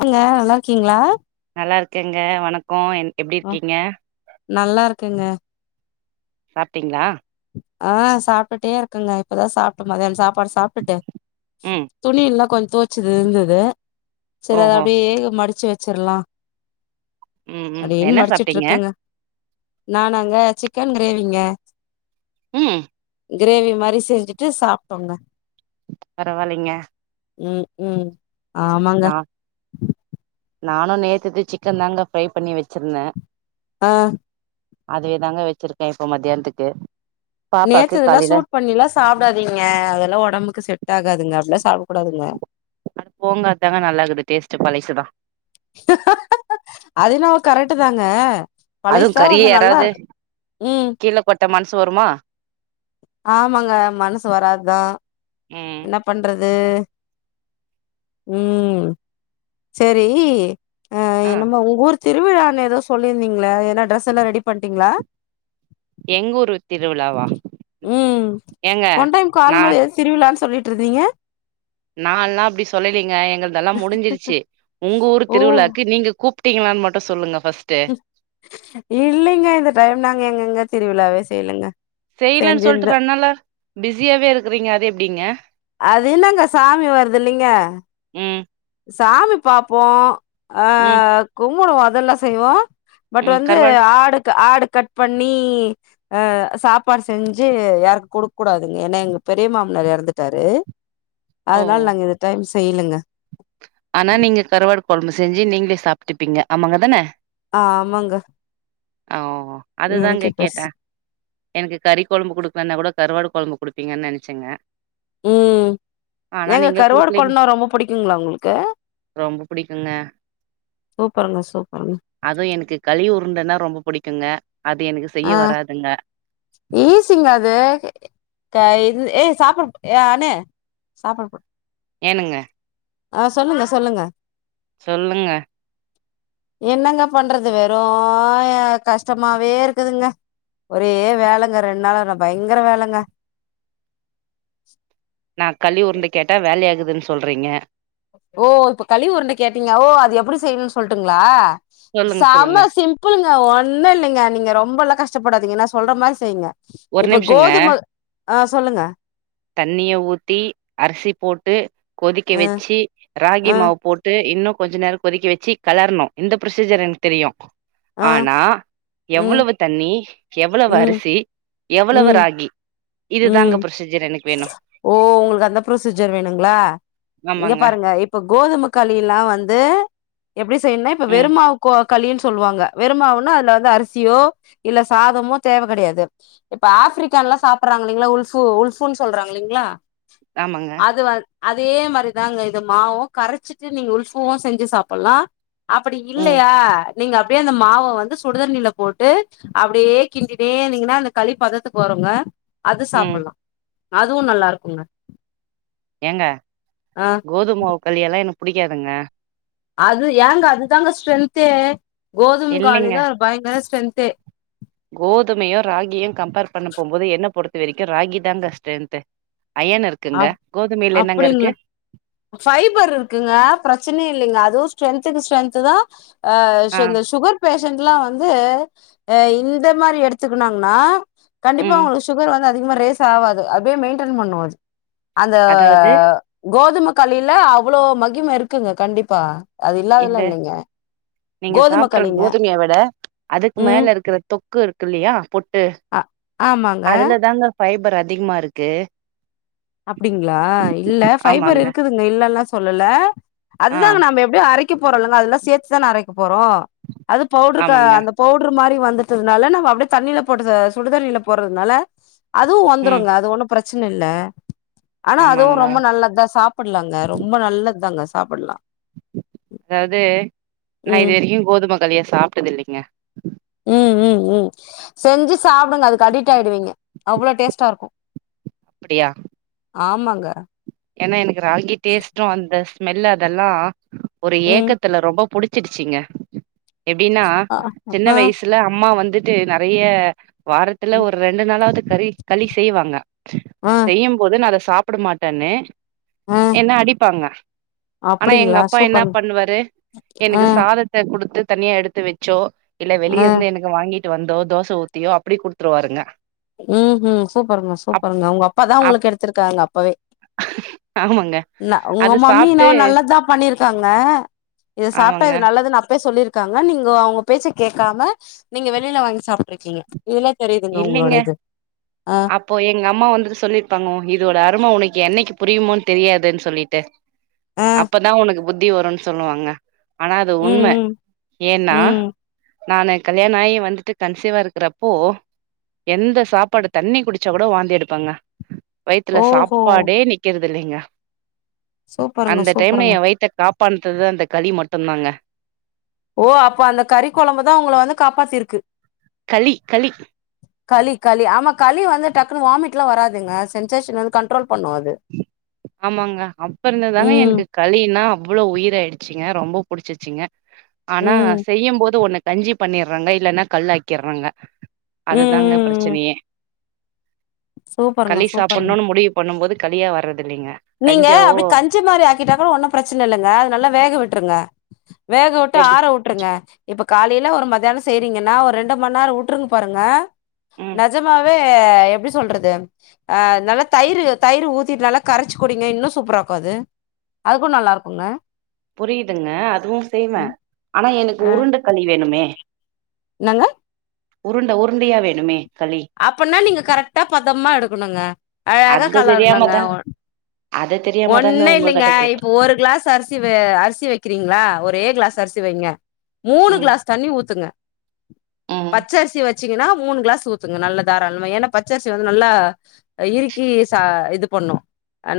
அங்க நல்லா இருக்கீங்களா நல்லா இருக்கேங்க வணக்கம் என் எப்படி ஆ இருக்கீங்க நல்லா இருக்கேங்க சாப்ட்டீங்களா ஆ சாப்ட்டுட்டே இருக்கேங்க இப்பதான் சாப்ட்டுட்டு சாப்ப டூ சாப்ட்டுட்டு ம் துணி எல்லாம் கொஞ்சம் துவச்சது இருந்தது சரி அத ஓஹோ அப்படியே மடிச் ச்சு வச்சிடலாம் ம் ம் என்ன சாப்ட்டீங்க நானாங்க சிக்கன் கிரேவிங்க ம் கிரேவி மாதிரி செஞ்சுட்டு சாப்ட்டோங்க பரவாலிங்க ம் ம் ஆமாங்க நானும் நேத்துது சிக்கன் தாங்க ஃப்ரை பண்ணி வச்சிருந்தேன் ஆ அதுவே தாங்க வச்சிருக்கேன் இப்போ மத்தியானத்துக்கு பாப்பாக்கு நேத்துல்லாம் காலையில சூட் பண்ணிலாம் சாப்பிடாதீங்க அதெல்லாம் உடம்புக்கு செட் ஆகாதுங்க அப்படிலாம் சாப்டக்கூடாதுங்க அட போங்க அத்தாங்க நல்லா இருக்குது டேஸ்ட் பலசுதான் அதுஎன்னவோ கரெக்ட் தாங்க அதுவு பழைசா கறிய வந்து நல்லா யாராவது இருக்கு ம் கீல கொட்ட மனசு வருமா ஆமாங்க மனசு வராதுதா ம் என்ன பண்றது அது உம் சரி ஆ என்னமோ உங்க ஊர் திருவிழானு ஏதோ சொல்லிருந்தீங்களே ஏன்ன டிரஸ் எல்லா ரெடி பண்ட்டீங்களா எங்கூர்ரு திருவிழாவா உம் ஏங்க பொன்டைம் கால் நா மோது ஏதோ திருவிழானு சொல்லிட் ந்தீங்க நான்ல்லா அப்டி சொல்லலைங்க எங்கள்தெல்லா முடிஞ்சிருச்சு உங்க ஊர் ஓ திருவிழாக்கு நீங்க கூப் டிக்களான்னு மட்டு சொல்லுங்க ஃபர்ஸ்ட்டு இல்லைங்க இந்த டைம் நாங்க எங்கங்க திருவிழாவே கேளுங்க செய்யலன்னு சொல்லிட்டு ரெண்நாளா பிஸியாவே இருக்கீறீங்க அது டிங்க அது என்னங்க சாமி வருதுல்லைங்க உம் சாமி பாப்போ ஆ ம், முணுமுதால்லா செய்வோ பட் ம். வந்து கருவாடு ஆடுக் ஆடு கட் பண்ணி அ சாப்பாடு செஞ்சு யாருக்கு கொடுக்க கூடாதுங்க ஏன்னா எங்க பெரிய மாமனார் இறந்துட்டாரு ஓ! அதனால நாங்க இந்த டைம் இல்லங்க ஆனா நீங்க கரவாடு கொழம்பு செஞ்சு நீங்களே சாப்பிட்டுப்பீங்க ஆமாங்க தான ஆமங்க ஒ ஓ அதுதாங்க கேட்ட எனக்கு கறி குழம்பு கொடுக்கணுனா கூட கருவாடு குழம்பு குடுப்பீங்கன்னு நினைச்சேங்க உம் எங்க கருவாட குடுக்கலீங் குழம்புனா ரொம்ப பிடிக்குங்களா உங்களுக் ரொம்ப பிடிக்குங்க சூப்பருங்க சூப்பருங்க அதுவு எனக்கு களி உருண்டன்னா ரொம்ப பிடிக்குங்க ஆ ஈசிங்க அது அ இது ஏ சாப்பிடு ஏ அணு சாப்ப போடு ஏனுங்க ஆ சொல்லுங்க சொல்லுங்க சொல்லுங்க என்னங்க பண்றது வெறு கஷ்டமாவே இருக்குதுங்க ஒரே வேலங்க ரெண்டு நாாளன பயங்கர வேலங்க நா கழி உருண்ட கேட்டா வேலய ஆகுது ன்னு சொல்றீங்க ஓ இப்ப கழிஉருண்ட கேட்டீங்க ஓ அது எப்டி செய்யணும்னு சொல்லட்டுங்களா சொல்லுங்க, சொல்லுங்க. செம சிம்பிளுங்க ஒண்ணு இல்ங்க நீங்க ரொம்பல கஷ்டப்படாதீங்கன்னா நா சொல்ற மாரி செய்யுங்க ஒரு இப்ப நிமிஷங்க. கோதும ஆ சொல்லுங்க தண்ணிய ஊத்தி அரிசி போட்டு கொதிக்க ஆ வச்சு ராகி ஆ மாவு போட்டு இன்னு கொஞ்சம் நேரம் கொதிக்கி வச்சு கலரணு இந்த ப்ரொசீஜர் எனக்கு தெரியும் ஆ ஆனா ம் எவ்வளவு தண்ணி எவ்வளவு ம் அரிசி எவ்வளவு ம் ராகி ம் இதுதாங்க பரொசீஜர் எனக்கு வேணு ஓ உங்களுக்கு அந்த ப்ரொசீஜர் வேணுங்களா இங்க ஆமாங்க பாருங்க இப்ப கோதுமக் கழில்லா வந்து எப்படி என்ன இப்ப ம் வெறும்மாவு கோ களின்னு சொல்லுவாங்க வெறுமாவுன்னா அதுல வந்து அரிசியோ இல்ல சாதமோ தேவை கெடையாது இப்ப ஆப்பிரிக்கால எலாம் சாப்பிடறாங்க இள்ளங்களா உல்ஃபு உல்ஃபுன்னு சொல்றாங்கல்லீங்களா ஆமாங்க அது வந் அதே மாதிரிதாங்க இது மாவும் கரைச்சிட்டு நீங்க உல்புவும் செஞ்சு சாப்பிடலாம் அப்படி ம் இல்லையா நீங்க அப்டியே அந்த மாவ வந்து சுடுதண்ணில போட்டு அப்டியே கிண்டித்தை இருந்தீங்கன்னா அந்த களி பதத்துக்கு வருங்க அது சாப் ம் அதுவும் நல்லா இருக்கோங்க ஏங்க கோதுமாவுக் கலிலால்லாம் எனக் புடிக்காதுங்க அது ஏங்க அது தாங்க ஸ்ட்ரென்த்தே கோது காலிதான் பயங்கர ஸ்டேன்த்தே கோதுமையும் ராகியும் கம்பேர் பண்ண போகும்போது என்ன பொறுத்த வரைக்கும் ராகி தாங்க ஸ்ட்ரென்த் அப் அப்படிங்களா பைபர் இருக்குங்க பிரச்சன இல்லைங்க அதுவும் ஸ்ரென்துக்கு ஸ்டரென்த் தான் ஆ இந்த சுகர் பேட்ச எல்லாம் வந்து இந்த மாதிரி எடுத்துக்கனாங்கன்னா கண்டிப்பா ம் உங்களுக்கு சுகர் வந்து அதிகமா ரேஸ் ஆவாது அப்படியே மெயின்டைன் பண்ணும் அது அந்த அதாவது கோதுமை கலில அவ்வளோ மகிமை இருக்குங்க கண்டிப்பா அது இல்லாதெல்லா இது இல்லைங்க நீங்க கோதும சாப்பிடுற களிங்க கோதுமையை விட அதுக்கு ம் மேல இருக்கிற தொக்கு இருக்கு இல்லையா பொட்டு அ ஆமாங்க அதுலதாங்க ஃபைபர் அதிகமா இருக்கு அப்படிங்களா இல்ல ஃபைபர் ஆமாங்க இருக்குதுங்க இல்லல்லாம் சொல்லல ஆ அதுதாங்க நாம எப்படியோ அரைக் க போறங்க அதல்லாம்சேர்த்து தான் அரைக்க போறோம் அது பவுடரு ஆமாங்க அந்த பவுடர் மாரி வந்துட்டதுனால நம்ம அப்படியே தண்ணீல போட்டத சுடுதண்ணியில போடுறதுனால அதுவும் ம் வந்துருங்க அது ஒண்ணும் பிரச் சனை இல்ல ஆனா அதுவும் ஆமாங்களா ரொம்ப நல்லதுதான் சாப்பிடலாங்க ரொம்ப நல்லது தாங்க சாப்பிடலாம் அதாவது நான் ம் இது வரையு கோதுமை களிய சாப்ட்டது இல்லீங்க [inaudible] ம் ம் ம் செஞ்சு சாப்பிடுங்க அதுக்கு அடிட் ஆயிடுவீங்க அவ்ளோ டேஸ்ட்டா இருக்கும் அப்படியா ஆமாங்க ஏன்னா எனக்கு ராகி டேஸ்ட்டும் வந்து மெல்ல அதெல்லா ஒரு ம் ஏக்கத்துல ரொம்ப புடிச் ச்சிருச்சிங்க எப்டின்னா அ சின்ன ஆ வயசுல அம்மா வந்து ட்டு நறைய வாரத்துல ஒரு ரெண்டு நாளாவது கறி களி செய்வாங்க ஆ செய்யும்போது நான் அத சாப் சாப்ட மாட்டேனு ஆ என்ன அடிப்பாங்க ஆனா எங்க அப்டிங்களா அப்பா என்ன சூப்பருங்க பண்ணுவாரு ஆ எனக்கு சாதத்த கொடுத்து தனியா எடுத்து வச்சோ இல்ல ஆ வெளியே இருந்து எனக்கு வாங்கி ட்டு வந்தோ தோச ஊத்தியோ அப்டி குடுத்துருவாருங்க ம் ம் சூப்பருங்க அப் சூப்பருங்க உங்க அப்பா தா உங்கள அப் கெடுத்திருக்காங்க அப்பவே ஆமாங்க ந உங்க அது மம்மி சாப்ட்டு என்னவோ நல்லதுதா பண்ணிருக்காங்க இத சாப்பிட்டா ஆமாங்க இது நல்லதுன்னு சொல்லிருக்காங்க நீங்க அவங்க பேச்ச கேட்காம நீங்க வெளில வாங்கி சாப்ட்டிருக்கீங்க இதுலே தெரியுதுங்க உங்களோட இல்லைங்க ஆ அப்போ எங்க அம்மா வந்துட்டு சொல்லிருப்பாங்க இதோட அரும உனக் என்னைக் புரியுமோன் தெரியாதுன்னு சொல்லிட்டு ஆ அப்பதா உனக்கு புத்தி வருன்னு சொல்லுவாங்க ஆனா அது ம் உண்ம ம் ஏன்னா ம் நானு கல்யாண ஆயி வந்துட்டு கன்சிவா இருக்கிறப்போ எந்த சாப்பாடு தண்ணி குடிச்சா கூட வாந்தி எடுப்பங்க வயித்துல ஓஹோ சாப்பாடே நிக்கிறது இல்லீங்க சூப்பருங்க அந்த டைம்ல சூப்பருங்க எ வைத்த காப் பண்றது அந்த களி மட்டுந்தாங்க ஓ அப்ப அந்த கறி குழம்புதா உங்கள வந்து காப்பாத்திருக்கு களி களி களி களி ஆமா களி வந்து டக்குனு வாமிட்லா வராதுங்க சென்சேஷன் வந்து கண்ட்ரோல் பண்ணு அது ஆமாங்க அப்ப இருந்ததாங்க ம் எனக்கு களினா அவ்ளோ உயிராயிடுச்சு ங்க ரொம்ப புடிச்சிருச்சிங்க ஆனா ம் செய்யு போது ஒன்னு கஞ்சி பண்ணிறங்க இல்லனா கல்லாக்கிறாங்க ம் அதுதாங்க ம் ம் பிரச்சனையே சூப்பருங்க களி சூப்பருங்க சாப்பன்னு முடிவு பண்ணு போது களியா வர்ற நீங்க அப்டி கஞ்சி மாரி ஆக்கிட்டா கூட ஒன்னு பிரச்சன இல்லங்க அது நல்ல வேக விட்ருங்க [inaudible] வேக வுட்டு எப்டி ஆற வுட்ருங்க இப்ப காலைல ஒரு மத்தியான செய்றீங்கன்னா ஒரு ரெண்டு மண்ணேரம் வுட்ருனு பாருங்க ம். நஜமாவே ஆ எப்டி சொல்றது ஆ நல்லா தயிரு தயிரு ஊத்திட் நல்லா கரச்சு குடிங்க இன்னு சூப்ராக்கும் அது அதுக்கு நல்லாருக்குங்க புரிதுங்க அதுவு செய்வ ஆனா எனக்கு ஆ உருண்ட களி வேணுமே என்னங்க உருண்ட உருண்டையா வேணுமே களி. அப்பன்னா நீங்க கரட்டா பதமா எடுக்கணுங்க அழகா அது தெரியாம கலரனங்க தான் உ அது தெரியாம தாங்க ஒண்ணு இல்லிங்க உங்ககிட்ட கேட்டேன். இப்போ ஒரு கிளாஸ் அரிசி வெ அரிசி வெக்கிறீங்ளா ஒரே கிளாஸ் அரிசி வைங்க மூணு ம். கிளாஸ் தண்ணி ஊத்துங்க ம். பச்சரிசி வச் வச்சீங்கனா மூணு கிளாஸ் ஊத்துங்க நல்ல தாராளமா ஏனா பச்சரிசி வந்து நல்லா இருக்கி ச இது பண்ணு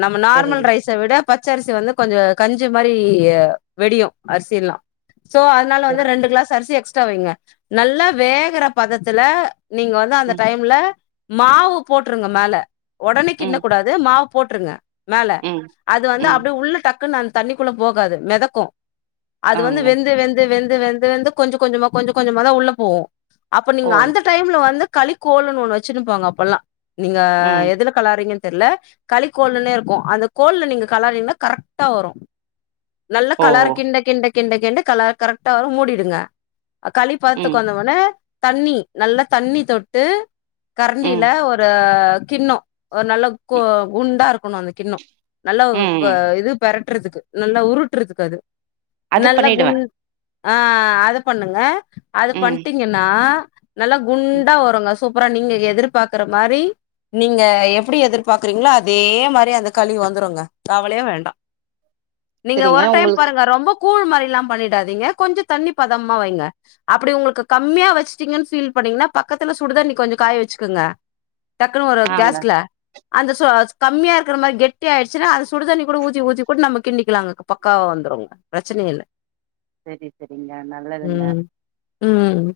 நம்மன நார்மல் சரிங்க. ரைஸ விட பச்சரிசி வந்து கொஞ்ச கஞ்சி மாரி வெடியும் அரிசிலா சோ அதனால வந்து சரி. ரண்டு கிளாஸ் அரிசி எக்ஸ் க்ஸ்ரா வைங்க நல்லா வேகற பதத்துல நீங்க வந்து அந்த ம். டைம்ல மாவு போட்டுருங்க மேல ஒடனே கிண்ண ம். கூடாது மா போட்டுருங்க மேல ம். அது வந்து ம். அப்டியே உள்ள டக்கு நான் தண்ணிக்குள்ள போகாது மெதக்கும் அது வந்து ஆங்க. வெந்து வெந்து வெந்து வெந்து வெந்து கொஞ்ச கொஞ்சமா கொஞ்ச கொஞ்சமா தாஉள்ள போகும் அப்ப ஓ! நீங்க அந்த டைம்ல வந்து களி கோலுன்ஒன்னு வச்சுன்னு இருப்பாங்க அப்பெல்லாம் நீங்க ம். எதுல கலாரீங்கன்ன தெரல கலிக்கோள்ன்னே இருக்கும் அந்த கோல்ல நீங்க கலாறீங்கன்னா கரெக்ட்டா வரும் நல்ல ஓ! கலர்க்கிண்ட கிண்டக்கி கிண்ட கிண்ட கல கரெக்டா வரு மூடிடுங்க களி ம். பததுக்கு வந்த ஒன்னே தண்ணி நல்லா தண்ணி தொட்டு கரண்டில ம் ஒரு கிண்ணோ ஒரு நல்ல கு ம் குண்டா இருக்கணு அந்த கிண்ணோ நல்ல கொ ம் இது பெர ட்டுறதுக்கு நல்லா உருட்டுறதுக்கு அது அது நல்ல பண்ணிடுவே குண் ஆ அது பண்ணுங்க அது ம் பண்ட்டீங்கன்னா நல்லா ம் குண்டா வருங்க சூப்பரா நீங்க எதிர்பாக்கற மாரி நீங்க எப்டி எதிர்பாக்குறீங்களோ அதே மாரி அந்த களி வந்துருங்க கவலையே வேண்டா நீங்க சரிங்க ஒரு டைம் உங்களுக்கு பாருங்க ரொம்ப கூழ் மாரில்லா பண்ணிடாதீங்க கொஞ்சோ தண்ணி பதமா வைங்க அப்படி உங்களுக்கு கம்மியா வச்சுட்டீங்கன் ஃபீல் பண்ணீங்கனா பக்கத்துல சுடு தண்ணி கொஞ்சோ காய வச்சுக்குங்க டக்குனு ஒரு ஆங்க கேஸ்ல அந்த சு கம்மியா இருக்கற மாரி கெட் டி ஆயிருச்சினா அது சுடு தண்ணி கூட ஊத்தி ஊத்தி கூட நம்ம கிண்டிக்கலாங்க பக்காவா வந்துருங்க பிரச்சன இல்ல செரி செரிங்க நல்லதுங்க ம் ம்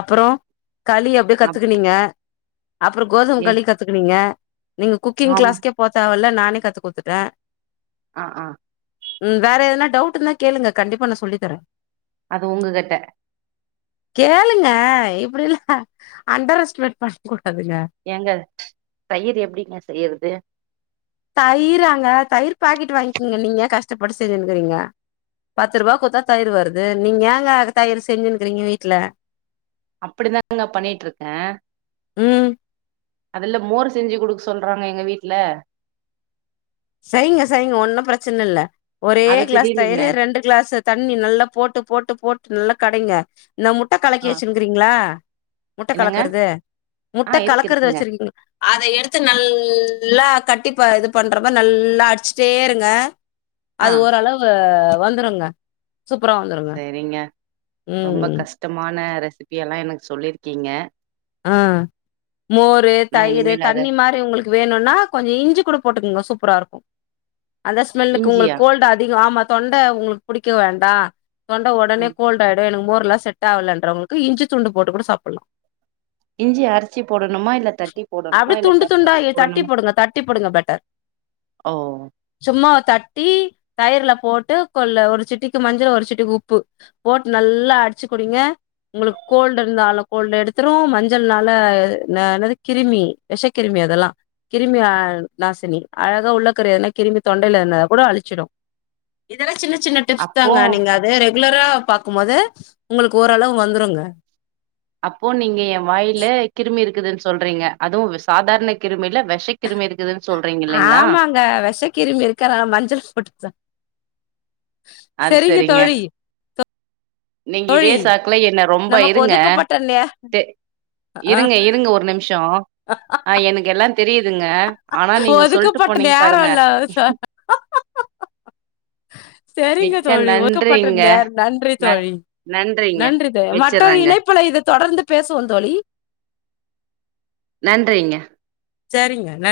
அப்புறோ களி அப்டியே அப் கத்துக்குனீங்க அப்புறோ கோதும ஏ களி கத்துக்குவீங்க நீங்க குக்கிங் ஆமா கிளாஸ்கே போவ் வல்ல நானே கத்து குடுத்துட்டே ஆ ஆ ம் வேற எதனா டவுட் இருந்தா கேளுங்க கண்டிப்பா நா சொல்லித்தரே அது உங்க கிட்ட கேளுங்க இப்டி இல்ல அண்டர் எஸ்டிமேட் ப [unintelligible] ஏங்க தயிர் எப்டிங்க செய்யறது தயிராங்க தயிர் பாக்கெட் வாய்ங்கிங்க நீங்க ஏ கஷ்டப்பட்டு செஞ்சினுக்கிறீங்க பத்து ரூவா குத்தா தயிர் வருது நீங்க ஏங்க தயிர் செஞ்சினுக்கிறீங்க வீட்டுல அப்படிதாங்க பண்ணிட்டு இருக்கே ம் அதுல்ல மோர் செஞ்சி குடுக்க சொல்றாங்க எங்க வீட்டுல செய்ங்க செய்ங்க ஒன்னு பிரச்சன இல்ல ஒரே அது கிளாஸ் தெரியலீங்க தயிரு ரெண்டு கிளாஸு தண்ணி நல்லா போட்டு போட்டு போட் நல்லா கடைங்க இந்த முட்ட கலக்கி ஆ வெச்சினுக்கிறீங்களா முட்ட என்னங்க கலக்குற்து ஆ முட்ட இருக்கு கலக்குற்து இருக்குங்க வெச்சிருக்ங் அத எடுத்து நல் ல்லா கட்டிப்ப இது பண் ட்றப நல்லா அடிச்டே இருங்க ஆ அது ஓரளவு வந்துருங்க சூப்பரா வந்துருங்க செரிங்க ரொம்ப ம் கஷ்டமான ரெஸ் சிபி எல்லாம் எனக் சொல்லிர்க்கீங ஆ மோரு நா தயிர் இனிமேல் அத தண்ணி மாரி உங்களுக்கு வேணுனா கொஞ்ச இஞ்சி கூட போட்டுக்குங்கோ துப்புரா இருக்கு அந்த ஸ்மெல்லுக்கு இஞ்சியா உங்ளுக் கோல்டு் அதிகொ ஆமா தொண்ட உங்ளுக் புடிக்க வேண்டா தொண்ட ஒடனே ம் கோல்டாயிடு எனக்கு மோர் லா செட் ஆவுலன்றவுங்ளுக்கு இஞ்சி துண்டு போட்டு கூட சாப்புட்லா இஞ்சி அர்ச்சி போடணுமா இல்ல தட்டி போடணுமா அப்டியே இல்ல துண்டு துண்டா கட் [inaudible] தட்டி போடணும் போடுங்க தட்டி போடுங்க பெட்டர் ஓ டி தயிர்ல போட்டு கொள்ள ஒரு சட்டிக்கு மஞ்சள் ஒரு சட்டிக்கு உப்பு போட்டு நல்லா அட்ச்சு குடிங்க உங்ளுக்கு கோல்ட் இருந்தாலு கோல்ட் எடுத் த்ரு மஞ்சள்னால ன ன்னது கிரிமி வெஷ கிருமி அதெல்லா கிருமி அ நாசினி அழகா உள்ளக்குற எத்னா கிருமி தொண்டைல ஏர்னத கூட அளிச்சிடு இதல சின்ன சின்ன டிப்ஸ் அப்போ தாங்க நீங்க அதே ரெக் உலரா பாக்குமோது உங்களுக்கு ஓரளவு வந்துருங்க அப்போ நீங்க எ வாயில கிருமி இருக்குதுன் சொல்றீங்க அதுவு சாதார்ண கிருமில விஷ கிருமி இருக்குதுன்னு சொல்றீங்க இல்லைங்களா ஆமாங்க வெஷ கிருமி இர்க்கறா மஞ்சள் போட்டு சா அத் செரிங்க நீங்க இதே தோழி சாக்குல என்ன ரொம்ப நமக்கு இருங்க ஒதுக்கப்பட்ட நே டெ ஆ இருங்க இருங்க ஒரு நிம்ஷெ ஆ எனுக்கு எல்லா தெரியு [unintelligible] ஆனா நீங்க சொல்ட்டு ஒதுக்கப்பட்ட போணீங் நேரோ பாருங்க இல்ல ச [unintelligible] மிக்க தோழி ஒக்கப்பட்ட நன்றிங்க நேர் நன்றி ந தோழி நன்றிங்க நன்றி த மத்தொரு வச்சர்றேங்க இணைப்புல இது தொடர்ந்து பேசுவோ தோளி நன்றிங சேரிங்க நன்